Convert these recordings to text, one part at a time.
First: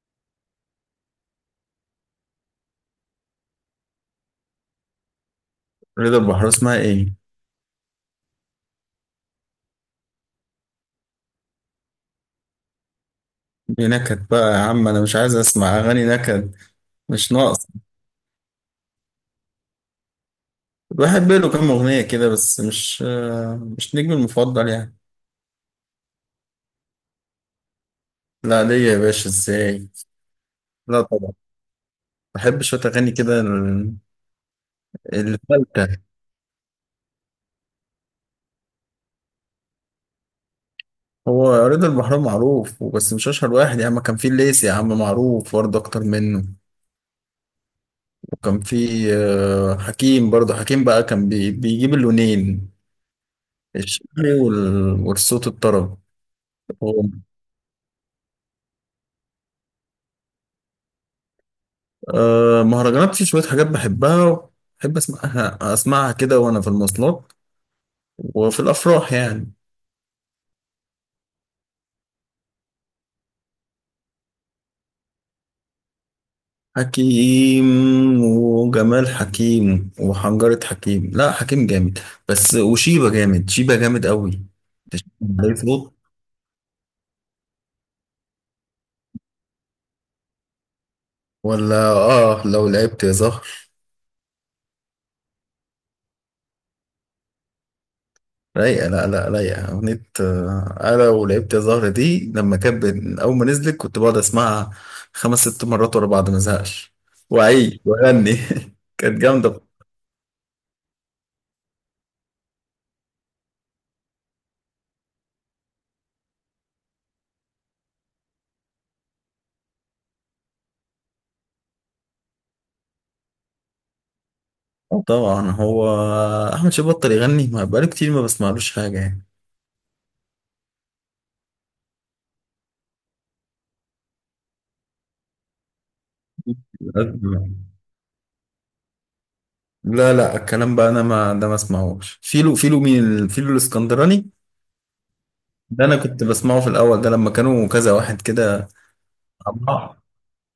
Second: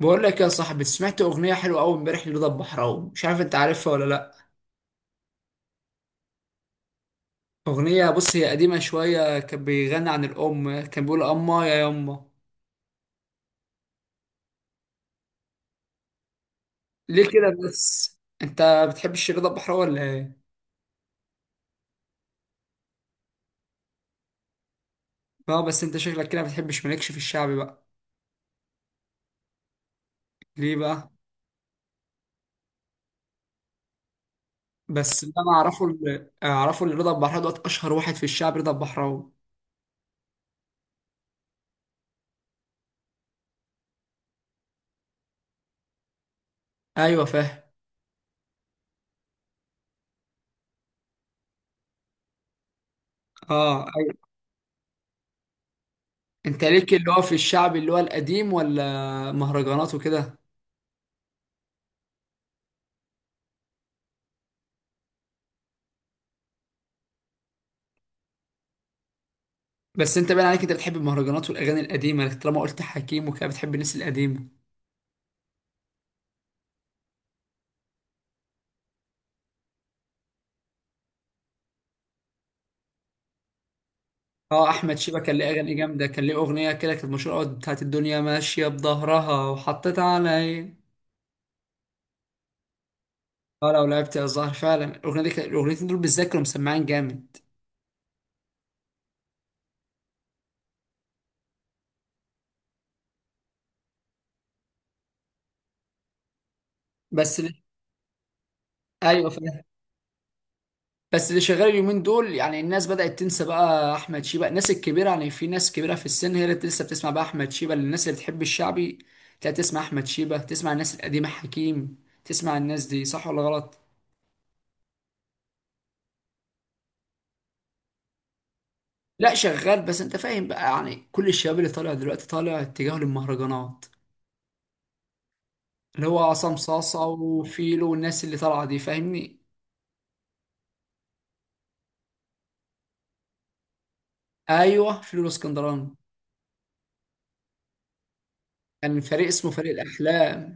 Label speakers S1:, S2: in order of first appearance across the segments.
S1: بقول لك يا صاحبي، سمعت اغنيه حلوه قوي امبارح لرضا البحراوي. مش عارف انت عارفها ولا لا؟
S2: رضا البحراوي اسمها ايه؟
S1: اغنيه، بص هي قديمه شويه، كان بيغني عن الام، كان بيقول اما يا يما.
S2: دي نكد بقى يا عم، انا مش عايز اسمع اغاني نكد.
S1: ليه
S2: مش ناقص.
S1: كده بس انت؟ بتحبش رضا البحراوي ولا ايه؟
S2: بحب له كام اغنية كده، بس مش نجمي المفضل يعني.
S1: اه، بس انت شكلك كده ما بتحبش، مالكش في الشعبي بقى؟
S2: لا، ليا يا باشا، ازاي؟
S1: ليه
S2: لا
S1: بقى؟
S2: طبعا. بحب شوية اغاني كده
S1: بس اللي انا اعرفه
S2: الفلتة.
S1: اللي اعرفه ان رضا البحراوي دوت اشهر واحد في الشعب، رضا البحراوي.
S2: هو رضا البحراوي معروف بس مش اشهر واحد يا عم، كان في الليسي يا عم معروف برضه اكتر منه.
S1: ايوه فاهم.
S2: وكان في حكيم، برضه حكيم بقى كان بيجيب اللونين،
S1: اه ايوه.
S2: الشعبي والصوت الطرب.
S1: انت ليك اللي هو في الشعب اللي هو القديم ولا مهرجانات وكده؟
S2: مهرجانات، في شوية حاجات بحبها. بحب أسمعها كده وأنا في المواصلات، وفي الأفراح يعني.
S1: بس انت باين عليك انت بتحب المهرجانات والاغاني القديمه، لكن طالما قلت حكيم وكده بتحب الناس القديمه.
S2: حكيم، وجمال حكيم، وحنجرة حكيم، لا حكيم جامد بس. وشيبة جامد، شيبة جامد قوي.
S1: اه، احمد
S2: تشوف
S1: شيبه كان ليه
S2: عليه
S1: اغاني
S2: صوت،
S1: جامده، كان ليه اغنيه كده كانت مشهوره قوي بتاعت الدنيا ماشيه بظهرها وحطيت عليا.
S2: ولا آه لو لعبت يا زهر.
S1: اه لو لعبت يا الزهر، فعلا الاغنيه دي الاغنيتين دول بالذات كانوا مسمعين جامد.
S2: رايقة، لا لا، رايقة أغنية. أنا ولعبت يا زهرة دي، لما كان أول ما نزلت كنت بقعد أسمعها خمس ست مرات ورا بعض ما أزهقش
S1: بس اللي...
S2: وأعيد وأغني كانت
S1: ايوه فاهم.
S2: جامدة.
S1: بس اللي شغال اليومين دول، يعني الناس بدات تنسى بقى احمد شيبه، الناس الكبيره، يعني في ناس كبيره في السن هي اللي لسه بتسمع بقى احمد شيبه، الناس اللي بتحب الشعبي تلاقي تسمع احمد شيبه، تسمع الناس القديمه حكيم، تسمع الناس دي، صح ولا غلط؟
S2: طبعا، هو أحمد شيبة بطل يغني، ما بقاله كتير ما بسمعلوش حاجة يعني.
S1: لا شغال، بس انت فاهم بقى، يعني كل الشباب اللي طالع دلوقتي طالع اتجاه للمهرجانات، اللي هو عصام صاصة وفيلو والناس اللي طالعة دي، فاهمني؟
S2: لا لا، الكلام بقى، أنا ما ده ما أسمعهوش. فيلو؟ فيلو مين، فيلو الإسكندراني؟
S1: ايوه فيلو
S2: ده
S1: اسكندراني.
S2: أنا كنت بسمعه في الأول، ده لما كانوا كذا واحد كده
S1: كان فريق اسمه
S2: مع
S1: فريق
S2: بعض.
S1: الاحلام.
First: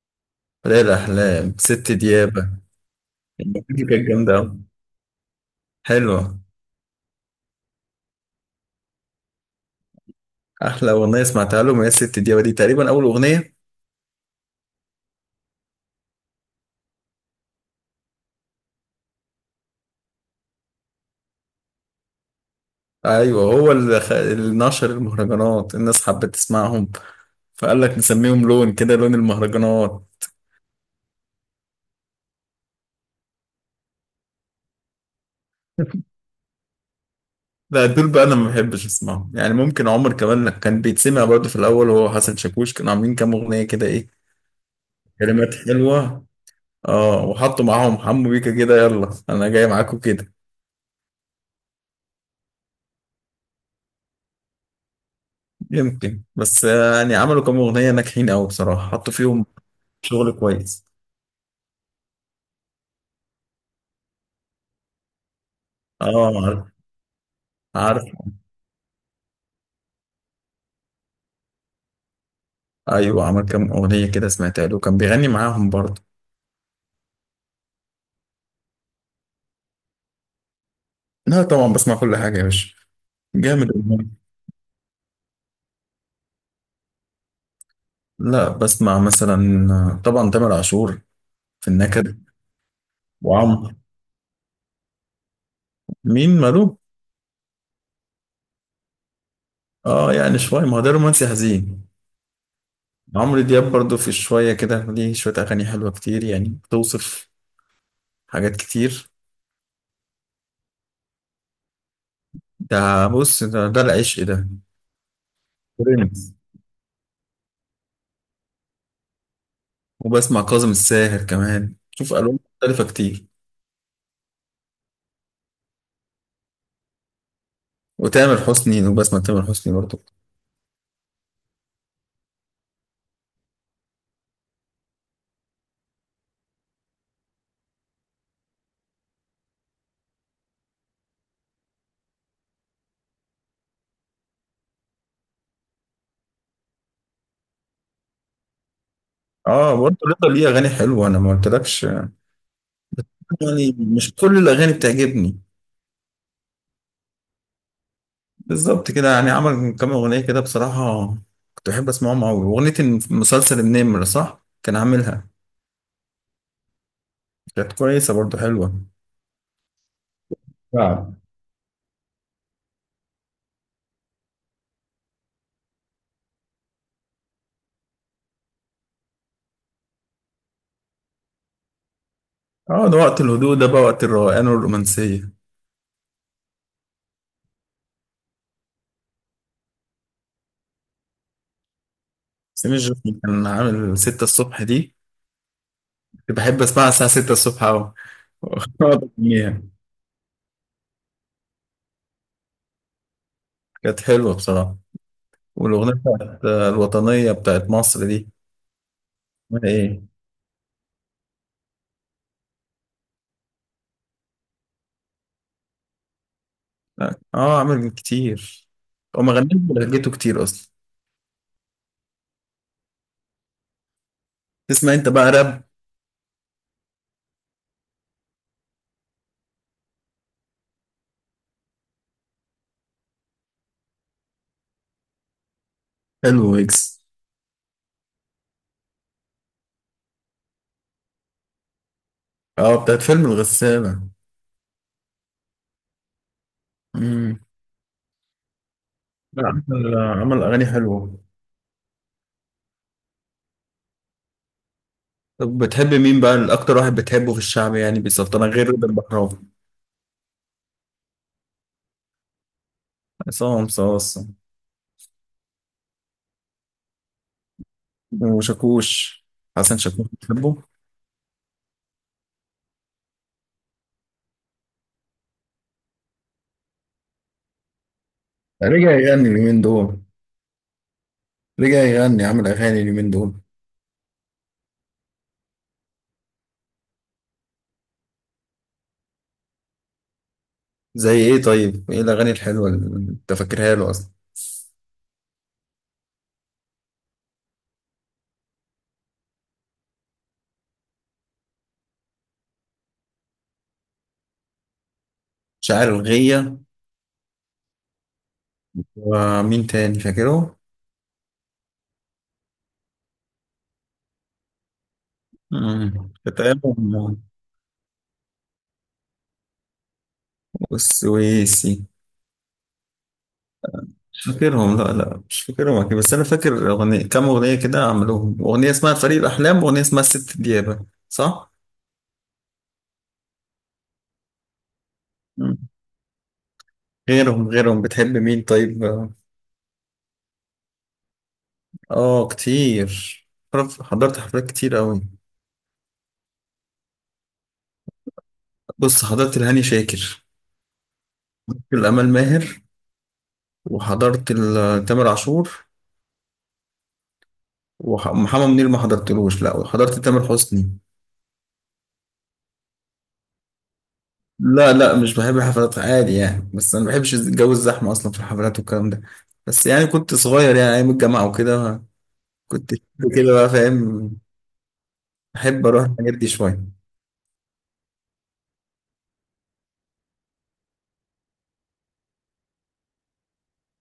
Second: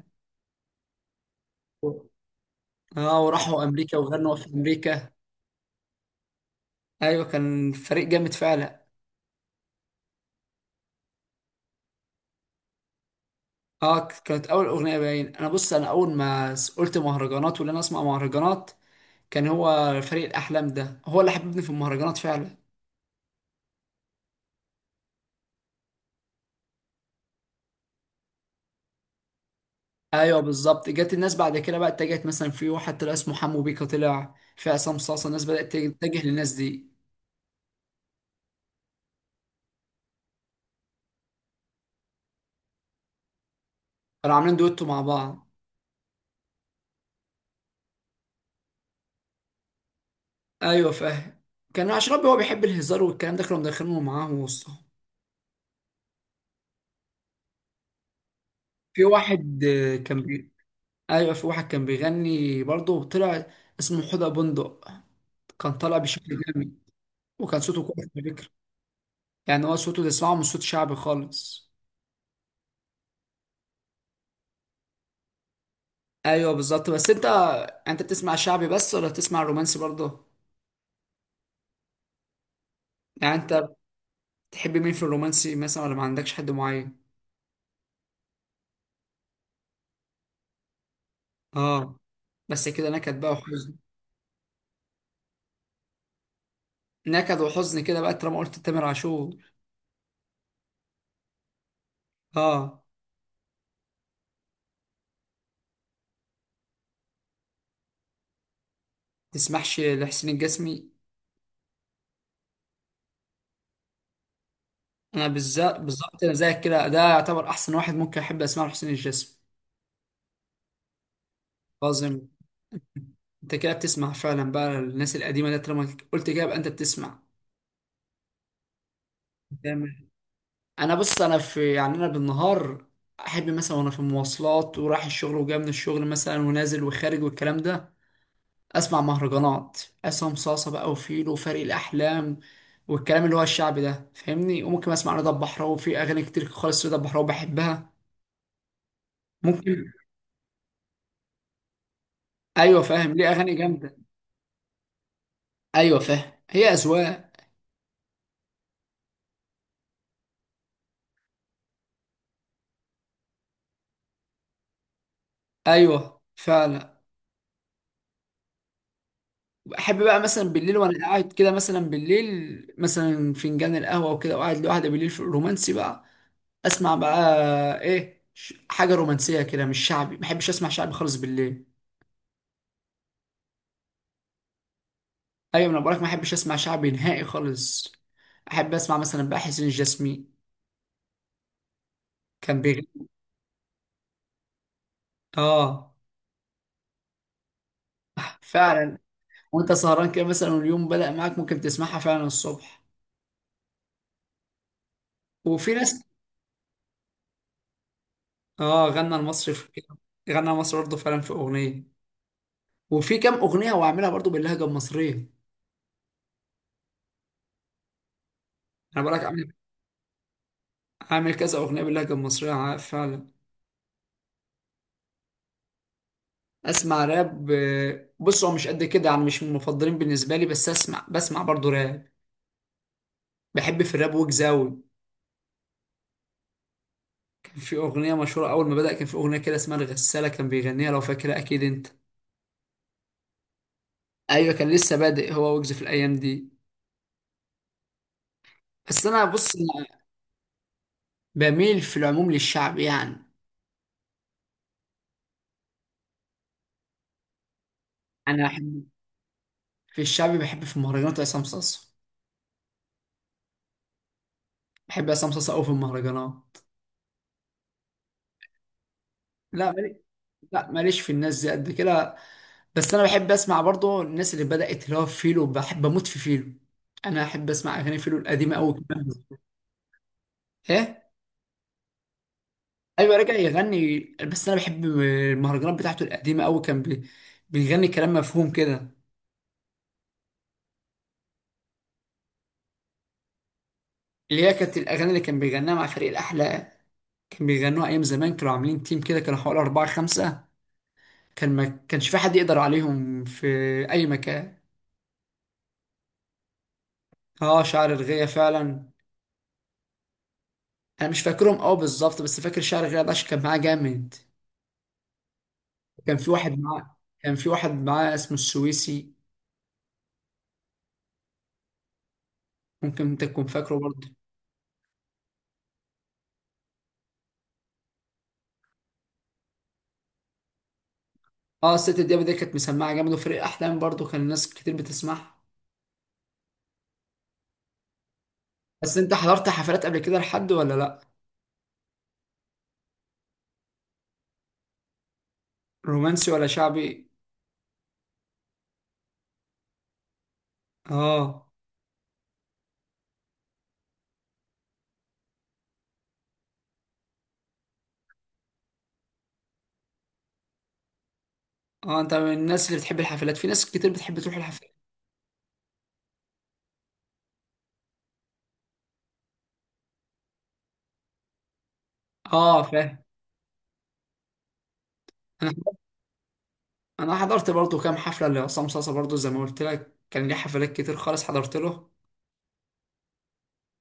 S2: ليلة أحلام، ست ديابة.
S1: اه
S2: الموسيقى
S1: وراحوا امريكا
S2: كانت
S1: وغنوا
S2: جامدة
S1: في
S2: أوي،
S1: امريكا.
S2: حلوة.
S1: ايوه كان فريق جامد فعلا.
S2: احلى اغنيه سمعتها لهم هي الست دي، تقريبا اول اغنيه.
S1: اه كانت اول اغنيه باين. انا بص، انا اول ما قلت مهرجانات، ولا انا اسمع مهرجانات، كان هو فريق الاحلام ده هو اللي حببني في المهرجانات فعلا.
S2: ايوه، هو اللي نشر المهرجانات، الناس حبت تسمعهم. فقال لك نسميهم لون كده، لون المهرجانات.
S1: ايوه بالظبط، جت الناس بعد كده بقى اتجهت، مثلا في واحد طلع اسمه حمو بيكا، طلع في عصام صاصا، الناس بدأت تتجه للناس دي.
S2: لا، دول بقى انا ما بحبش اسمعهم يعني. ممكن عمر كمان كان بيتسمع برضه في الاول، هو حسن شاكوش كانوا عاملين كام اغنيه كده، ايه
S1: كانوا عاملين دويتو مع بعض.
S2: كلمات حلوه. اه وحطوا معاهم حمو بيكا كده، يلا انا جاي معاكم كده.
S1: ايوه فاهم. كان اشربي هو بيحب الهزار والكلام ده، كانوا مدخلينه معاه وسطهم.
S2: يمكن، بس يعني عملوا كام اغنيه ناجحين قوي بصراحه،
S1: في
S2: حطوا فيهم
S1: واحد،
S2: شغل كويس.
S1: ايوه في واحد كان بيغني برضه طلع، اسمه حدى بندق. كان طالع
S2: اه
S1: بشكل
S2: عارف.
S1: جامد. وكان صوته
S2: عارف.
S1: كويس على فكره. يعني هو صوته تسمعه مش صوت شعبي خالص.
S2: ايوه، عمل كام اغنيه كده سمعتها له، كان بيغني معاهم برضه.
S1: ايوه بالظبط. بس انت بتسمع شعبي بس ولا بتسمع رومانسي برضه؟
S2: لا طبعا، بسمع كل حاجه يا باشا.
S1: يعني انت
S2: جامد والله.
S1: تحب مين في الرومانسي مثلا، ولا ما عندكش حد معين؟
S2: لا، بسمع مثلا طبعا تامر عاشور، في
S1: اه،
S2: النكد.
S1: بس كده نكد بقى
S2: وعمرو،
S1: وحزن.
S2: مين ماله؟
S1: نكد وحزن كده بقى طالما قلت تامر عاشور.
S2: اه يعني شويه، ما هو ده رومانسي حزين.
S1: اه.
S2: عمرو دياب برضه في شويه كده، ليه شويه اغاني حلوه كتير يعني، بتوصف حاجات كتير.
S1: تسمحش لحسين الجسمي.
S2: ده بص، ده العشق ده.
S1: انا بالذات بالظبط، انا
S2: برنس.
S1: زيك كده، ده يعتبر احسن واحد ممكن احب اسمعه لحسين الجسمي.
S2: وبسمع كاظم الساهر كمان، شوف
S1: عظيم.
S2: الوان مختلفه كتير.
S1: انت كده بتسمع فعلا بقى الناس القديمه، ده طالما قلت كده يبقى انت بتسمع.
S2: وتامر حسني، وبسمع تامر حسني برضه.
S1: تمام. انا بص، انا في، يعني انا بالنهار احب مثلا وانا في المواصلات ورايح الشغل وجاي من الشغل مثلا ونازل وخارج والكلام ده اسمع مهرجانات عصام صاصه بقى وفيلو وفريق الاحلام والكلام اللي هو الشعبي ده، فاهمني؟ وممكن اسمع رضا البحراوي في اغاني كتير خالص، رضا البحراوي بحبها،
S2: اه
S1: ممكن.
S2: برضه رضا ليه اغاني حلوه، انا ما قلتلكش.
S1: ايوه فاهم ليه اغاني
S2: يعني
S1: جامده.
S2: مش كل الاغاني بتعجبني.
S1: ايوه فاهم، هي اذواق.
S2: بالظبط كده، يعني عمل كام اغنيه كده بصراحه كنت بحب اسمعهم قوي. اغنيه مسلسل النمر، صح، كان عاملها.
S1: ايوه فعلا.
S2: كانت كويسه برضه، حلوه.
S1: احب بقى مثلا بالليل وانا
S2: نعم.
S1: قاعد كده، مثلا بالليل مثلا فنجان القهوه وكده وقاعد لوحدي بالليل في الرومانسي بقى، اسمع بقى ايه، حاجه رومانسيه كده مش شعبي، ما بحبش اسمع شعبي خالص بالليل.
S2: اه، ده وقت الهدوء، ده بقى وقت الروقان والرومانسيه.
S1: ايوه انا بقولك ما احبش اسمع شعبي نهائي خالص. احب اسمع مثلا بقى حسين الجسمي كان
S2: سمير
S1: بيغني.
S2: جوكي كان عامل 6 الصبح دي،
S1: اه
S2: كنت بحب اسمعها الساعه 6 الصبح قوي. أقعد
S1: فعلا.
S2: أغنيها.
S1: وانت سهران كده مثلا واليوم بدأ معاك ممكن تسمعها فعلا الصبح.
S2: كانت حلوه بصراحه.
S1: وفي
S2: والاغنيه
S1: ناس.
S2: بتاعت الوطنيه بتاعت مصر دي،
S1: اه غنى المصري
S2: اسمها
S1: في كده.
S2: ايه؟
S1: غنى المصري برضه فعلا في اغنيه. وفي كام اغنيه هو عاملها برضه باللهجه المصريه.
S2: لا. اه عمل كتير.
S1: انا
S2: هو
S1: بقولك
S2: ما غناش
S1: عامل،
S2: ولا لقيته كتير اصلا.
S1: عامل كذا اغنيه باللهجه المصريه فعلا.
S2: تسمع انت بقى راب؟
S1: اسمع راب، بص هو مش قد كده يعني، مش من المفضلين بالنسبه لي، بس اسمع، بسمع برضه راب. بحب في الراب ويجز أوي.
S2: حلو ويجز.
S1: في أغنية مشهورة أول ما بدأ، كان في أغنية كده اسمها الغسالة كان بيغنيها، لو فاكرها أكيد أنت.
S2: اه بتاعت فيلم الغسالة.
S1: أيوة كان لسه بادئ هو ويجز في الأيام دي.
S2: امم.
S1: بس أنا
S2: لا،
S1: بص، أنا
S2: عمل اغاني حلوه.
S1: بميل في العموم للشعب يعني.
S2: طب بتحب مين بقى الاكتر، واحد بتحبه في الشعب يعني بالظبط
S1: أنا
S2: انا غير
S1: أحب
S2: رضا البحراوي.
S1: في الشعب، بحب في المهرجانات عصام صاصا.
S2: عصام صاصا.
S1: بحب عصام صاصا أوي في المهرجانات.
S2: وشاكوش؟
S1: لا
S2: حسن
S1: مالي.
S2: شاكوش بتحبه؟
S1: لا ماليش في الناس دي قد كده. بس أنا بحب أسمع برضه الناس اللي بدأت، اللي هو فيلو، بحب أموت في فيلو. أنا أحب أسمع أغاني فيلو القديمة أوي
S2: رجع
S1: كمان.
S2: يغني اليومين دول،
S1: إيه؟
S2: رجع يغني عمل اغاني اليومين
S1: ايوه رجع
S2: دول.
S1: يغني. بس انا بحب المهرجانات بتاعته القديمه قوي، بيغني كلام مفهوم كده.
S2: زي ايه طيب، ايه الاغاني الحلوه اللي انت فاكرها له اصلا؟
S1: اللي هي كانت الاغاني اللي كان بيغناها مع فريق الاحلى، كان بيغنوها ايام زمان، كانوا عاملين تيم كده، كانوا حوالي اربعه خمسه، كان ما كانش في حد يقدر عليهم في اي مكان.
S2: شاعر الغية.
S1: اه شعر الغية فعلا.
S2: ومين تاني فاكره؟
S1: انا مش فاكرهم قوي بالظبط، بس فاكر شعر الغية ده عشان كان معاه جامد.
S2: مم.
S1: كان في واحد
S2: فتاهم.
S1: معاه كان في واحد معاه اسمه السويسي.
S2: والسويسي.
S1: ممكن انت تكون فاكره برضه.
S2: مش فاكرهم، لا لا مش فاكرهم أكيد. بس أنا فاكر أغنية، كام أغنية كده عملوهم، أغنية اسمها فريق الأحلام وأغنية اسمها الست ديابة، صح؟
S1: اه الست دياب دي كانت مسمعه جامد، وفريق احلام برضه كان الناس كتير بتسمعها.
S2: مم. غيرهم بتحب مين طيب؟
S1: بس انت حضرت حفلات قبل كده لحد ولا لا؟
S2: آه كتير. حضرت حفلات كتير أوي.
S1: رومانسي ولا شعبي؟
S2: بص، حضرت الهاني شاكر،
S1: اه،
S2: الأمال ماهر، وحضرت تامر عاشور، ومحمد منير ما حضرتلوش، لا، وحضرت تامر حسني.
S1: اه انت من الناس اللي بتحب الحفلات، في ناس كتير بتحب تروح
S2: لا
S1: الحفلات.
S2: لا، مش بحب الحفلات عادي يعني، بس انا ما بحبش جو الزحمه اصلا في الحفلات والكلام ده. بس يعني كنت صغير يعني، ايام الجامعه وكده
S1: اه
S2: كنت
S1: فاهم.
S2: كده بقى فاهم،
S1: انا
S2: احب اروح الحاجات دي شويه.
S1: انا حضرت برضو كام حفله لعصام صاصا برضو، زي ما قلت لك كان ليه حفلات كتير خالص حضرت له.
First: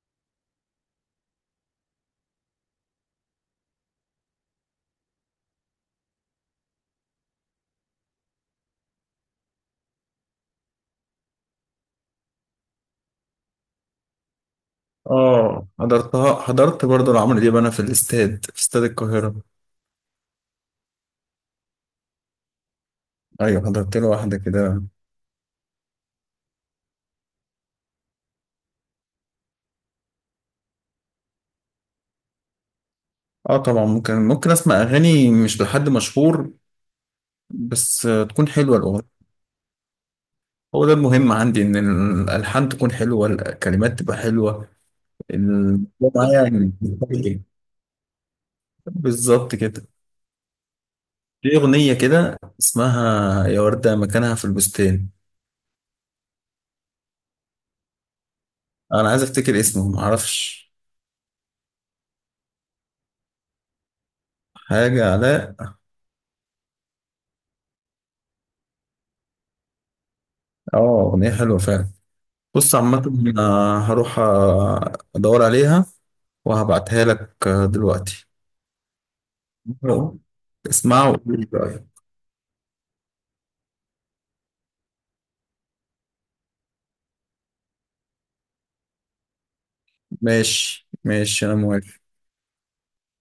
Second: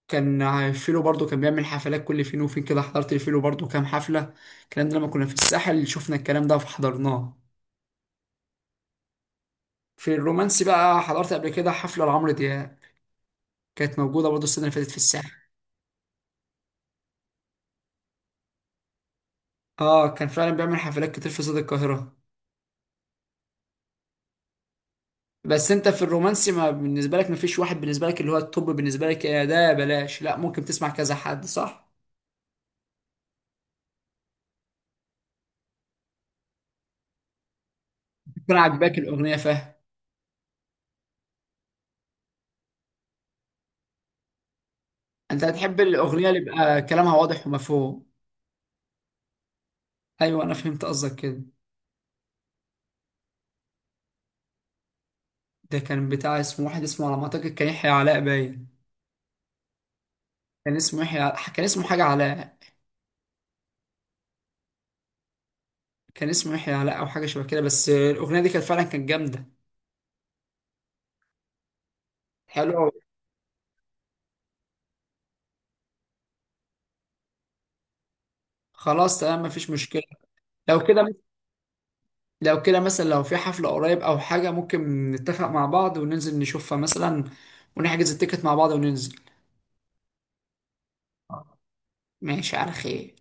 S1: كان فيلو برضو كان بيعمل حفلات كل فين وفين كده، حضرت الفيلو برضو كام حفله. الكلام ده لما كنا في الساحل شفنا الكلام ده فحضرناه. في الرومانسي بقى، حضرت قبل كده حفله لعمرو دياب. كانت موجوده برضو السنه اللي فاتت في الساحل.
S2: اه حضرتها، حضرت برضه لعمرو دياب انا، في الاستاد، في استاد القاهره.
S1: اه كان فعلا بيعمل حفلات كتير في استاد القاهره.
S2: ايوه حضرت له واحده كده.
S1: بس انت في الرومانسي، ما بالنسبه لك ما فيش واحد بالنسبه لك اللي هو التوب بالنسبه لك، يا ده يا بلاش، لا ممكن تسمع كذا حد، صح؟
S2: اه طبعا ممكن اسمع اغاني مش لحد مشهور، بس تكون
S1: يكون
S2: حلوه
S1: عاجباك
S2: الاغنيه.
S1: الاغنيه، فاهم.
S2: هو ده المهم عندي، ان الالحان تكون حلوه، الكلمات تبقى حلوه
S1: انت
S2: ال-
S1: هتحب الاغنيه اللي
S2: معايا يعني،
S1: يبقى كلامها واضح ومفهوم.
S2: بالظبط كده.
S1: ايوه انا فهمت قصدك كده.
S2: في أغنية كده اسمها يا وردة مكانها في البستان.
S1: ده كان بتاع اسمه واحد، اسمه على ما اعتقد كان يحيى علاء باين.
S2: أنا عايز أفتكر اسمه، معرفش.
S1: كان اسمه يحيى علاء، كان اسمه حاجه علاء.
S2: حاجة علاء.
S1: كان اسمه يحيى علاء او حاجه شبه كده، بس الاغنيه دي كانت فعلا كانت جامده.
S2: آه أغنية حلوة فعلا. بص
S1: حلو.
S2: عامة، هروح أدور عليها وهبعتها لك دلوقتي.
S1: خلاص تمام مفيش مشكله. لو كده
S2: اسمعوا وقولي رأيك.
S1: لو كده مثلا لو في حفلة قريب أو حاجة، ممكن نتفق مع بعض وننزل نشوفها مثلا، ونحجز التيكت مع بعض وننزل.
S2: ماشي ماشي، أنا موافق.
S1: ماشي على خير.